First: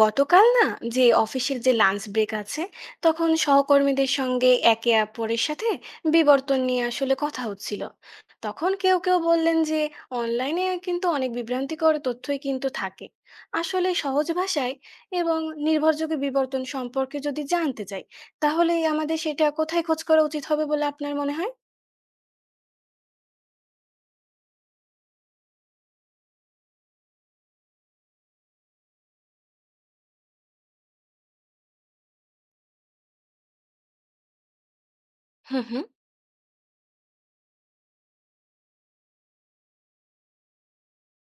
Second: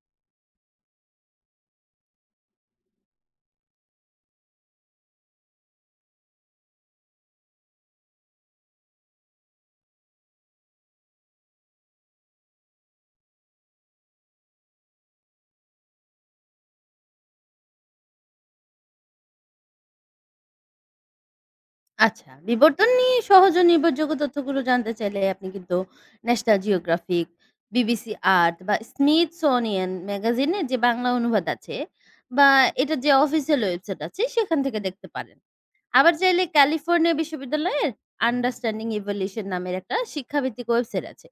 গতকাল না, যে অফিসের যে লাঞ্চ ব্রেক আছে, তখন সহকর্মীদের সঙ্গে একে অপরের সাথে বিবর্তন নিয়ে আসলে কথা হচ্ছিল। তখন কেউ কেউ বললেন যে অনলাইনে কিন্তু অনেক বিভ্রান্তিকর তথ্যই কিন্তু থাকে। আসলে সহজ ভাষায় এবং নির্ভরযোগ্য বিবর্তন সম্পর্কে যদি জানতে চাই, তাহলে আমাদের সেটা কোথায় খোঁজ করা উচিত হবে বলে আপনার মনে হয়? আচ্ছা, বিবর্তন নিয়ে সহজ ও নির্ভরযোগ্য তথ্যগুলো জানতে চাইলে আপনি কিন্তু ন্যাশনাল জিওগ্রাফিক, বিবিসি আর্থ বা স্মিথসোনিয়ান ম্যাগাজিনের যে বাংলা অনুবাদ আছে বা এটার যে অফিসিয়াল ওয়েবসাইট আছে সেখান থেকে দেখতে পারেন। হুম হুম। আবার চাইলে ক্যালিফোর্নিয়া বিশ্ববিদ্যালয়ের আন্ডারস্ট্যান্ডিং ইভলিউশন নামের একটা শিক্ষাভিত্তিক ওয়েবসাইট আছে।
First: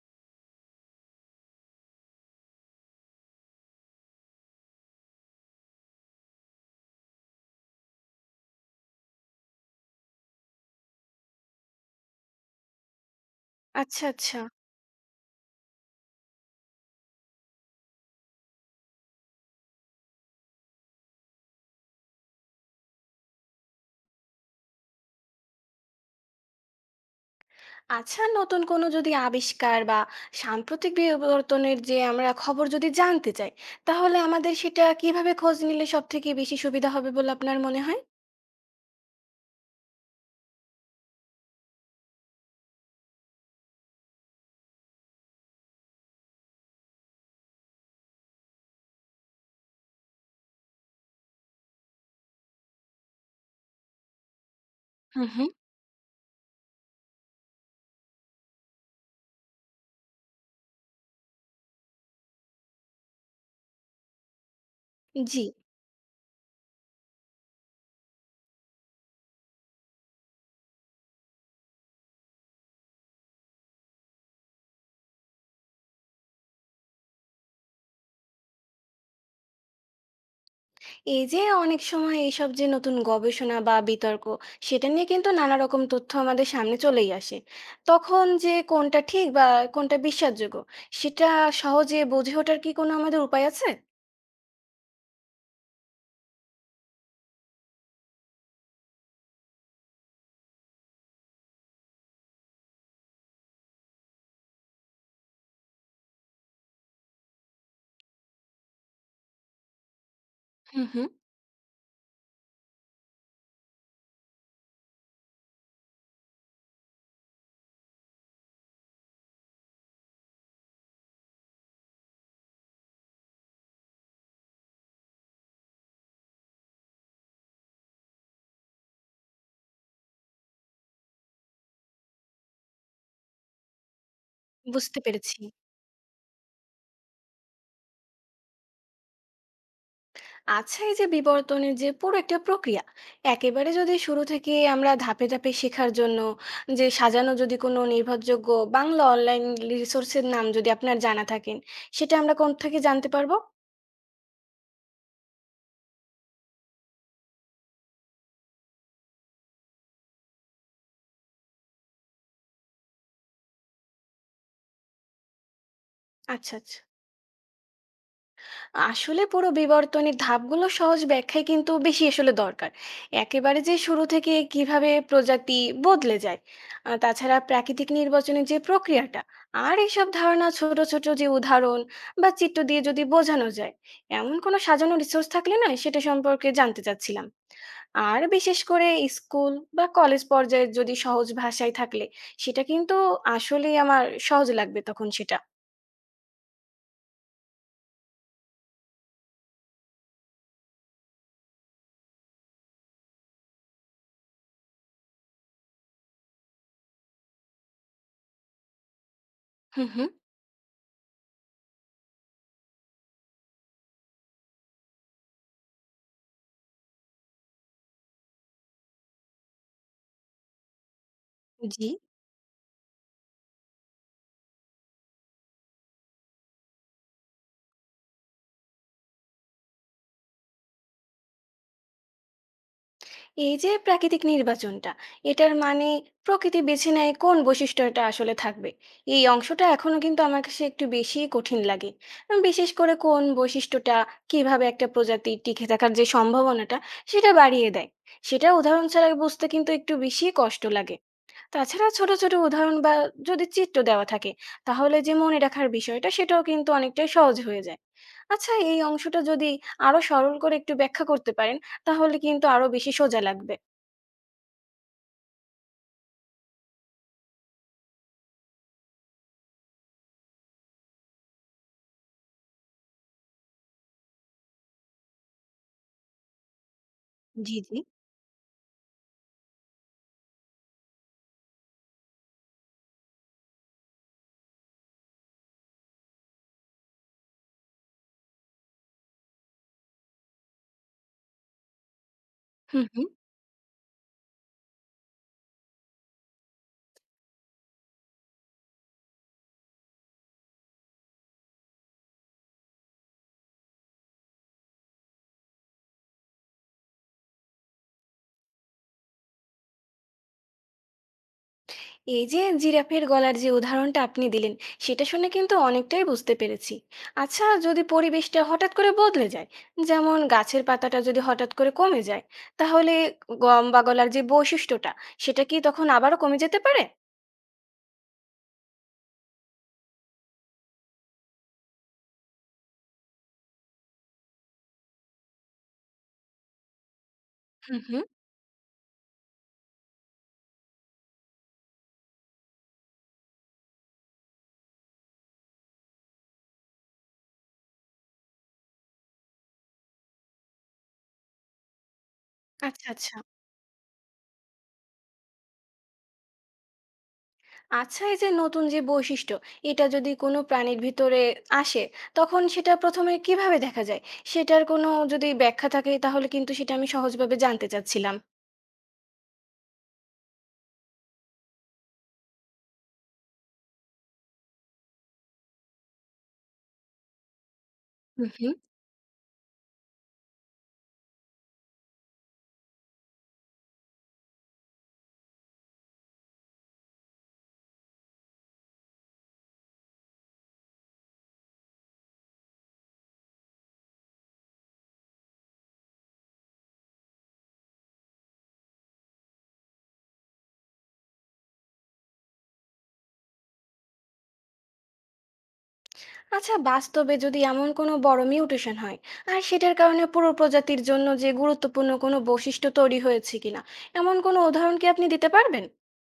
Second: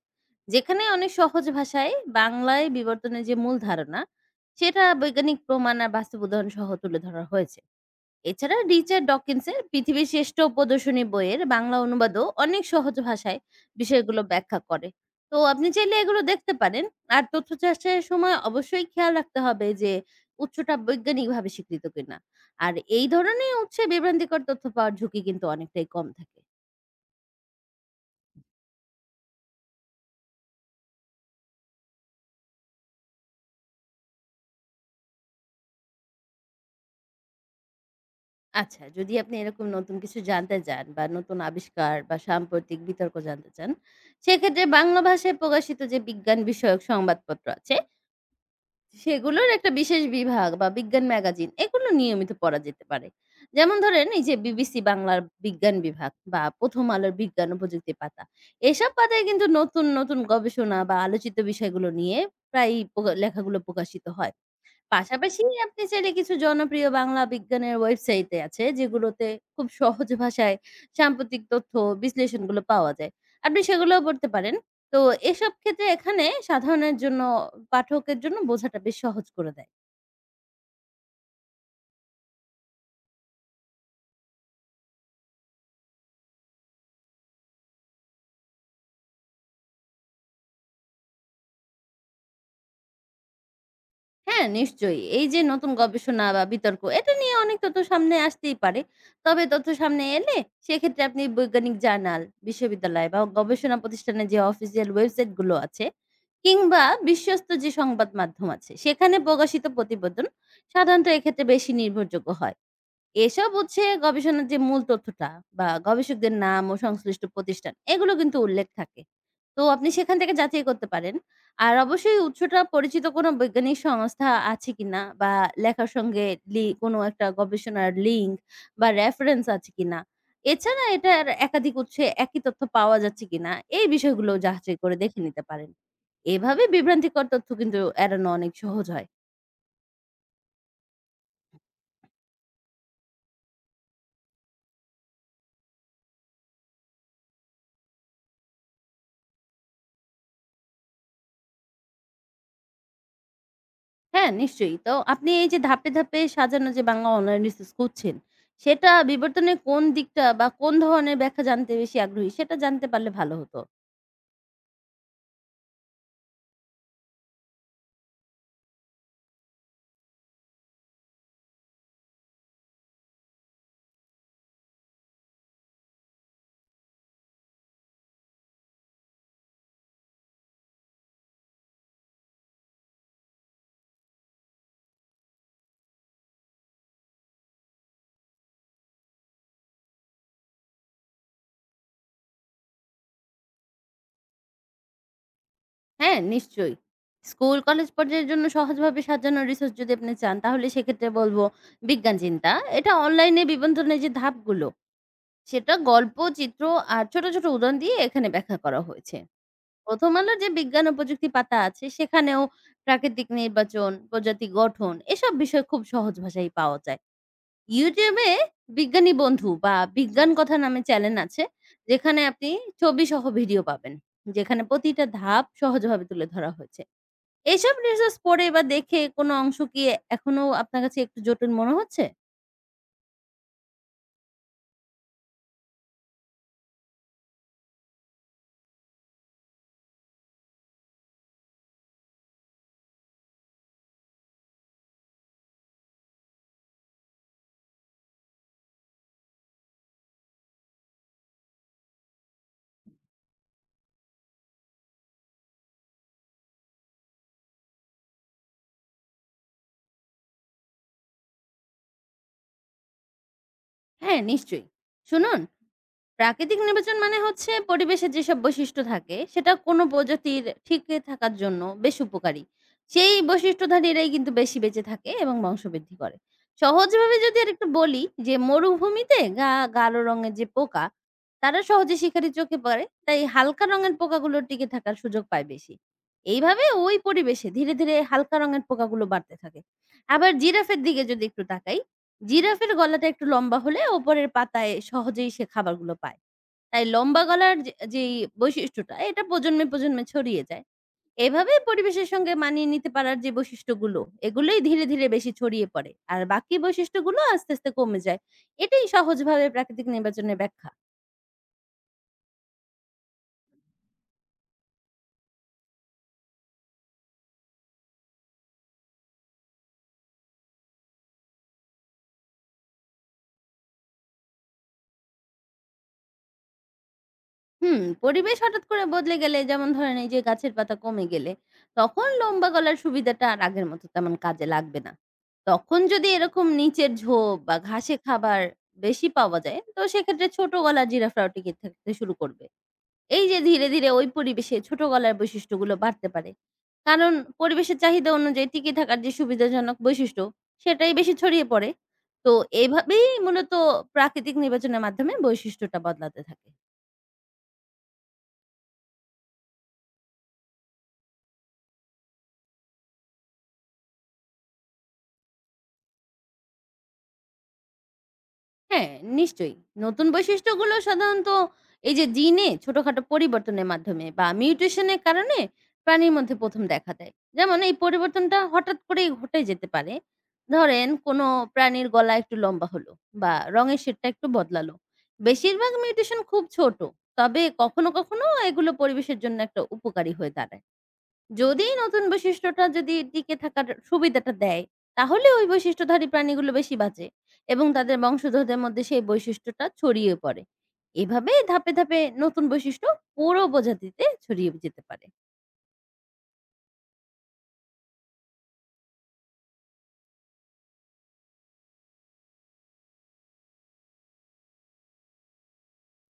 যেখানে অনেক সহজ ভাষায় বাংলায় বিবর্তনের যে মূল ধারণা সেটা বৈজ্ঞানিক প্রমাণ আর বাস্তব উদাহরণ সহ তুলে ধরা হয়েছে। এছাড়া রিচার্ড ডকিন্সের পৃথিবীর শ্রেষ্ঠ প্রদর্শনী বইয়ের বাংলা অনুবাদও অনেক সহজ ভাষায় আচ্ছা বিষয়গুলো আচ্ছা ব্যাখ্যা করে। তো আপনি চাইলে এগুলো দেখতে পারেন। আর তথ্য চাষের সময় অবশ্যই খেয়াল রাখতে হবে যে উৎসটা বৈজ্ঞানিকভাবে স্বীকৃত কিনা। আর এই ধরনের উৎসে বিভ্রান্তিকর তথ্য পাওয়ার ঝুঁকি কিন্তু অনেকটাই কম থাকে। আচ্ছা। নতুন কোনো যদি আবিষ্কার বা সাম্প্রতিক বিবর্তনের যে আমরা খবর যদি জানতে চাই, তাহলে আমাদের সেটা কিভাবে খোঁজ নিলে সব থেকে বেশি সুবিধা হবে বলে আপনার মনে হয়? আচ্ছা, যদি আপনি এরকম নতুন কিছু জানতে চান বা নতুন আবিষ্কার বা সাম্প্রতিক বিতর্ক জানতে চান, সেক্ষেত্রে বাংলা ভাষায় প্রকাশিত যে বিজ্ঞান বিষয়ক সংবাদপত্র আছে সেগুলোর একটা বিশেষ বিভাগ বা বিজ্ঞান ম্যাগাজিন এগুলো নিয়মিত পড়া যেতে পারে। যেমন ধরেন এই যে বিবিসি বাংলার হুম হুম। বিজ্ঞান বিভাগ বা প্রথম আলোর বিজ্ঞান ও প্রযুক্তি পাতা, এসব পাতায় কিন্তু নতুন নতুন গবেষণা বা আলোচিত বিষয়গুলো নিয়ে প্রায় লেখাগুলো প্রকাশিত হয়। পাশাপাশি জি। আপনি চাইলে কিছু জনপ্রিয় বাংলা বিজ্ঞানের ওয়েবসাইটে আছে যেগুলোতে খুব সহজ ভাষায় সাম্প্রতিক তথ্য বিশ্লেষণগুলো পাওয়া যায়। আপনি সেগুলোও পড়তে পারেন। তো এসব ক্ষেত্রে এখানে সাধারণের জন্য পাঠকের জন্য বোঝাটা বেশ সহজ করে দেয়। এই যে অনেক সময় এইসব যে নতুন গবেষণা বা বিতর্ক সেটা নিয়ে কিন্তু নানা রকম তথ্য আমাদের সামনে চলেই আসে। তখন যে কোনটা ঠিক বা কোনটা বিশ্বাসযোগ্য সেটা সহজে বুঝে ওঠার কি কোনো আমাদের উপায় আছে? হ্যাঁ, নিশ্চয়ই। এই যে নতুন গবেষণা বা বিতর্ক এটা নিয়ে অনেক তথ্য সামনে আসতেই পারে। তবে তথ্য সামনে এলে সেক্ষেত্রে আপনি বৈজ্ঞানিক জার্নাল, বিশ্ববিদ্যালয় বা গবেষণা প্রতিষ্ঠানের যে অফিসিয়াল ওয়েবসাইট গুলো আছে কিংবা বিশ্বস্ত যে সংবাদ মাধ্যম আছে সেখানে প্রকাশিত প্রতিবেদন হুম সাধারণত হুম। এক্ষেত্রে বেশি নির্ভরযোগ্য হয়। এসব হচ্ছে গবেষণার যে মূল তথ্যটা বা গবেষকদের নাম ও সংশ্লিষ্ট প্রতিষ্ঠান এগুলো কিন্তু উল্লেখ থাকে। তো আপনি সেখান থেকে যাচাই করতে পারেন। আর অবশ্যই উৎসটা পরিচিত কোনো বৈজ্ঞানিক সংস্থা আছে কিনা বা লেখার সঙ্গে লি কোনো একটা গবেষণার লিঙ্ক বা রেফারেন্স আছে কিনা। এছাড়া এটার একাধিক উৎসে একই তথ্য পাওয়া যাচ্ছে কিনা এই বিষয়গুলো যাচাই করে বুঝতে দেখে পেরেছি। নিতে পারেন। এভাবে বিভ্রান্তিকর তথ্য কিন্তু এড়ানো অনেক সহজ হয়। আচ্ছা এই যে বিবর্তনের যে পুরো একটা প্রক্রিয়া, একেবারে যদি শুরু থেকে আমরা ধাপে ধাপে শেখার জন্য যে সাজানো যদি কোনো নির্ভরযোগ্য বাংলা অনলাইন রিসোর্সের নাম যদি আপনার জানা থাকেন, সেটা আমরা কোন থেকে জানতে পারবো? হ্যাঁ, নিশ্চয়ই। তো আপনি এই যে ধাপে, ধাপে সাজানো যে বাংলা অনলাইন রিসোর্স করছেন, সেটা বিবর্তনের কোন দিকটা বা কোন ধরনের ব্যাখ্যা জানতে বেশি আগ্রহী সেটা জানতে পারলে ভালো হতো। আচ্ছা আচ্ছা। আসলে পুরো বিবর্তনের ধাপগুলো সহজ ব্যাখ্যায় কিন্তু বেশি আসলে দরকার। একেবারে যে শুরু থেকে কিভাবে প্রজাতি বদলে যায়, তাছাড়া প্রাকৃতিক নির্বাচনের যে প্রক্রিয়াটা আর এইসব ধারণা ছোট ছোট যে উদাহরণ বা চিত্র দিয়ে যদি বোঝানো যায়, এমন কোনো সাজানো রিসোর্স থাকলে না সেটা সম্পর্কে জানতে চাচ্ছিলাম। আর বিশেষ করে স্কুল বা কলেজ পর্যায়ে যদি সহজ ভাষায় থাকলে সেটা কিন্তু আসলেই আমার সহজ লাগবে তখন সেটা। হ্যাঁ, নিশ্চয়ই। স্কুল, কলেজ পর্যায়ের জন্য সহজভাবে সাজানো রিসোর্স যদি আপনি চান তাহলে সেক্ষেত্রে বলব বিজ্ঞান চিন্তা। এটা অনলাইনে বিবন্ধনের যে ধাপগুলো, সেটা গল্প, চিত্র আর ছোট, ছোট উদাহরণ দিয়ে এখানে ব্যাখ্যা করা হয়েছে। হুম হুম। ১ম আলোর যে বিজ্ঞান ও প্রযুক্তি পাতা আছে, সেখানেও প্রাকৃতিক নির্বাচন, প্রজাতি গঠন এসব বিষয় খুব সহজ ভাষায় পাওয়া যায়। YouTube এ বিজ্ঞানী বন্ধু বা বিজ্ঞান কথা নামে চ্যানেল আছে, জি। যেখানে আপনি ছবিসহ ভিডিও পাবেন। যেখানে প্রতিটা ধাপ সহজভাবে তুলে ধরা হয়েছে। এসব রিসার্চ পড়ে বা দেখে কোনো অংশ কি এখনো আপনার কাছে একটু জটিল মনে হচ্ছে? এই যে প্রাকৃতিক নির্বাচনটা, এটার মানে প্রকৃতি বেছে নেয় কোন বৈশিষ্ট্যটা আসলে থাকবে। এই অংশটা এখনো কিন্তু আমার কাছে একটু বেশি কঠিন লাগে। বিশেষ করে কোন বৈশিষ্ট্যটা কিভাবে একটা প্রজাতির টিকে থাকার যে সম্ভাবনাটা সেটা বাড়িয়ে দেয়, সেটা উদাহরণ ছাড়া বুঝতে কিন্তু একটু বেশি কষ্ট লাগে। তাছাড়া ছোট, ছোট উদাহরণ বা যদি চিত্র দেওয়া থাকে, তাহলে যে মনে রাখার বিষয়টা সেটাও কিন্তু অনেকটাই সহজ হয়ে যায়। আচ্ছা এই অংশটা যদি আরো সরল করে একটু ব্যাখ্যা করতে পারেন, তাহলে কিন্তু আরো বেশি সোজা লাগবে। হ্যাঁ, নিশ্চয়ই। শুনুন, প্রাকৃতিক নির্বাচন মানে হচ্ছে পরিবেশের যেসব বৈশিষ্ট্য থাকে সেটা কোনো প্রজাতির টিকে থাকার জন্য বেশ উপকারী, সেই বৈশিষ্ট্যধারীরাই কিন্তু বেশি বেঁচে থাকে এবং বংশবৃদ্ধি করে। সহজভাবে যদি আর জি, একটু জি। বলি, যে মরুভূমিতে গাঢ় রঙের যে পোকা তারা সহজে শিকারি চোখে পড়ে, তাই হালকা রঙের পোকাগুলো টিকে থাকার সুযোগ পায় বেশি। এইভাবে ওই পরিবেশে ধীরে ধীরে হালকা রঙের পোকাগুলো বাড়তে থাকে। আবার জিরাফের দিকে যদি একটু তাকাই, জিরাফের হুম, গলাটা হুম। একটু লম্বা হলে ওপরের পাতায় সহজেই সে খাবারগুলো পায়। তাই লম্বা গলার যেই বৈশিষ্ট্যটা এটা প্রজন্মে, প্রজন্মে ছড়িয়ে যায়। এভাবেই পরিবেশের সঙ্গে মানিয়ে নিতে পারার যে বৈশিষ্ট্যগুলো, এগুলোই ধীরে, ধীরে বেশি ছড়িয়ে পড়ে। আর বাকি বৈশিষ্ট্যগুলো আস্তে, আস্তে কমে যায়। এটাই সহজভাবে প্রাকৃতিক নির্বাচনের ব্যাখ্যা। এই যে জিরাফের গলার যে উদাহরণটা আপনি দিলেন, সেটা শুনে কিন্তু অনেকটাই বুঝতে পেরেছি। আচ্ছা যদি পরিবেশটা হঠাৎ করে বদলে যায়, যেমন গাছের পাতাটা যদি হঠাৎ করে কমে যায়, তাহলে গম বা গলার যে বৈশিষ্ট্যটা, সেটা কি তখন আবারও কমে যেতে পারে? হুম, পরিবেশ হঠাৎ করে বদলে গেলে যেমন ধরেন এই যে গাছের পাতা কমে গেলে, তখন লম্বা গলার সুবিধাটা আর আগের মতো তেমন কাজে লাগবে না। তখন যদি এরকম নিচের ঝোপ বা হুম, ঘাসে হুম। খাবার বেশি পাওয়া যায়, তো সেক্ষেত্রে ছোট গলার জিরাফরাও টিকে থাকতে শুরু করবে। এই যে ধীরে, ধীরে ওই পরিবেশে ছোট গলার বৈশিষ্ট্যগুলো বাড়তে পারে। কারণ পরিবেশের চাহিদা অনুযায়ী টিকে থাকার যে সুবিধাজনক বৈশিষ্ট্য, সেটাই বেশি ছড়িয়ে পড়ে। তো আচ্ছা, এভাবেই আচ্ছা। মূলত প্রাকৃতিক নির্বাচনের মাধ্যমে বৈশিষ্ট্যটা বদলাতে থাকে। আচ্ছা এই যে নতুন যে বৈশিষ্ট্য, এটা যদি কোনো প্রাণীর ভিতরে আসে, তখন সেটা ১ম এ কিভাবে দেখা যায়? সেটার কোনো যদি ব্যাখ্যা থাকে তাহলে কিন্তু সেটা আমি সহজভাবে জানতে চাচ্ছিলাম। হ্যাঁ, নিশ্চয়ই। নতুন বৈশিষ্ট্যগুলো সাধারণত এই যে জিনে ছোটখাটো পরিবর্তনের মাধ্যমে বা মিউটেশনের কারণে প্রাণীর মধ্যে ১ম দেখা দেয়। যেমন এই হুম, পরিবর্তনটা হুম। হঠাৎ করেই ঘটে যেতে পারে। ধরেন কোনো প্রাণীর গলা একটু লম্বা হলো বা রঙের শেডটা একটু বদলালো। বেশিরভাগ মিউটেশন খুব ছোট। তবে কখনো, কখনো এগুলো পরিবেশের জন্য একটা উপকারী হয়ে দাঁড়ায়। যদি নতুন বৈশিষ্ট্যটা যদি টিকে থাকার সুবিধাটা দেয়, তাহলে ওই বৈশিষ্ট্যধারী প্রাণীগুলো বেশি বাঁচে এবং তাদের বংশধরদের মধ্যে সেই বৈশিষ্ট্যটা ছড়িয়ে পড়ে। এভাবে ধাপে, ধাপে নতুন বৈশিষ্ট্য পুরো প্রজাতিতে ছড়িয়ে যেতে পারে। আচ্ছা বাস্তবে যদি এমন কোনো বড় মিউটেশন হয়, আর সেটার কারণে পুরো প্রজাতির জন্য যে গুরুত্বপূর্ণ কোনো বৈশিষ্ট্য তৈরি হয়েছে কিনা, এমন কোনো উদাহরণ কি আপনি দিতে পারবেন?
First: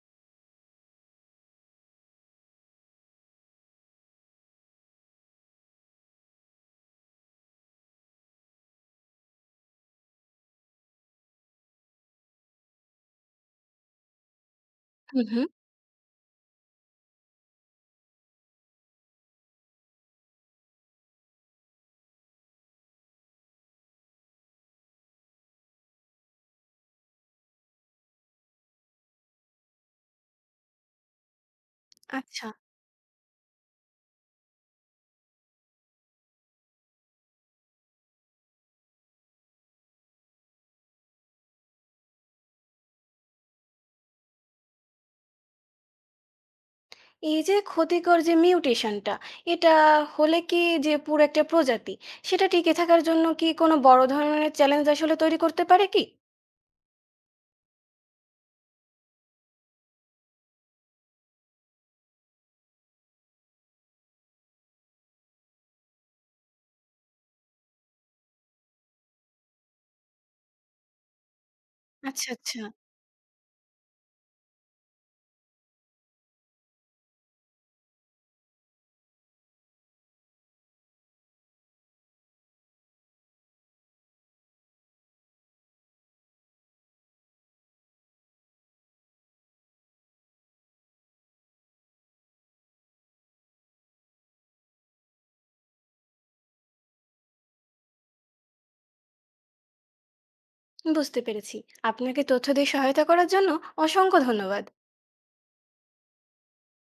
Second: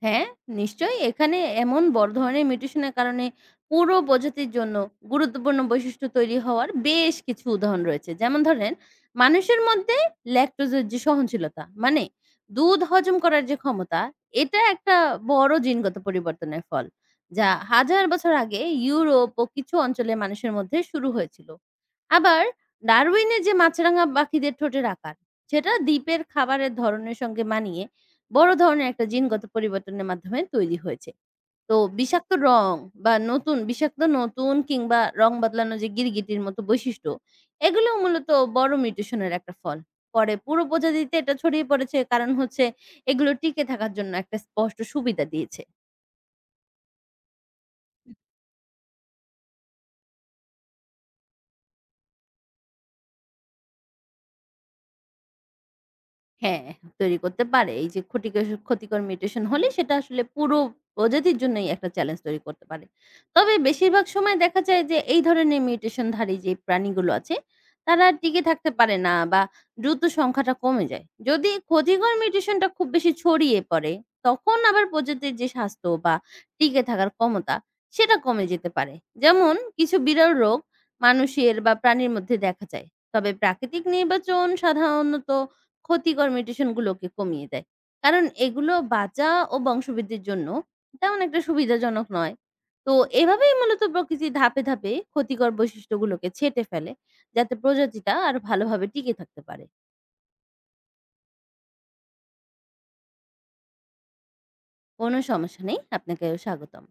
হ্যাঁ, নিশ্চয়ই। এখানে এমন বড় ধরনের মিউটেশনের কারণে পুরো প্রজাতির জন্য গুরুত্বপূর্ণ বৈশিষ্ট্য তৈরি হওয়ার বেশ কিছু উদাহরণ রয়েছে। যেমন ধরেন, মানুষের মধ্যে ল্যাকটোজের যে সহনশীলতা, মানে দুধ হজম করার যে ক্ষমতা, এটা একটা হুম, হুম। বড় জিনগত পরিবর্তনের ফল, যা হাজার বছর আগে ইউরোপ ও কিছু অঞ্চলে মানুষের মধ্যে শুরু হয়েছিল। আবার ডারউইনের যে মাছরাঙা পাখিদের ঠোঁটের আকার, সেটা দ্বীপের খাবারের ধরনের সঙ্গে মানিয়ে বড় ধরনের একটা জিনগত পরিবর্তনের মাধ্যমে তৈরি হয়েছে। তো বিষাক্ত আচ্ছা। রং বা নতুন বিষাক্ত নতুন কিংবা রং বদলানো যে গিরগিটির মতো বৈশিষ্ট্য, এগুলো মূলত বড় মিউটেশন এর একটা ফল। পরে পুরো প্রজাতিতে এটা ছড়িয়ে পড়েছে, কারণ হচ্ছে এগুলো টিকে থাকার জন্য একটা স্পষ্ট সুবিধা দিয়েছে। এই যে ক্ষতিকর যে মিউটেশনটা, এটা হলে কি যে পুরো একটা প্রজাতি, সেটা টিকে থাকার জন্য কি কোনো বড় ধরনের চ্যালেঞ্জ আসলে তৈরি করতে পারে কি? হ্যাঁ, তৈরি করতে পারে। এই যে ক্ষতিকর ক্ষতিকর মিউটেশন হলে সেটা আসলে পুরো প্রজাতির জন্যই একটা চ্যালেঞ্জ তৈরি করতে পারে। তবে বেশিরভাগ সময় দেখা যায় যে এই ধরনের মিউটেশনধারী যে প্রাণীগুলো আছে, তারা আর টিকে থাকতে পারে না বা দ্রুত সংখ্যাটা কমে যায়। যদি ক্ষতিকর আচ্ছা, আচ্ছা। মিউটেশনটা খুব বেশি ছড়িয়ে পড়ে, তখন আবার প্রজাতির যে স্বাস্থ্য বা টিকে থাকার ক্ষমতা, সেটা কমে যেতে পারে। যেমন কিছু বিরল রোগ মানুষের বা প্রাণীর মধ্যে দেখা যায়। তবে প্রাকৃতিক নির্বাচন সাধারণত ক্ষতিকর মিউটেশনগুলোকে কমিয়ে দেয়। কারণ এগুলো বাঁচা ও বংশবৃদ্ধির জন্য তেমন একটা সুবিধাজনক নয়। তো এভাবেই মূলত প্রকৃতি ধাপে, ধাপে ক্ষতিকর বৈশিষ্ট্যগুলোকে ছেঁটে ফেলে, যাতে প্রজাতিটা আরো ভালোভাবে টিকে থাকতে পারে। বুঝতে পেরেছি। আপনাকে তথ্য দিয়ে সহায়তা করার জন্য অসংখ্য ধন্যবাদ। কোনো সমস্যা নেই। আপনাকেও স্বাগতম।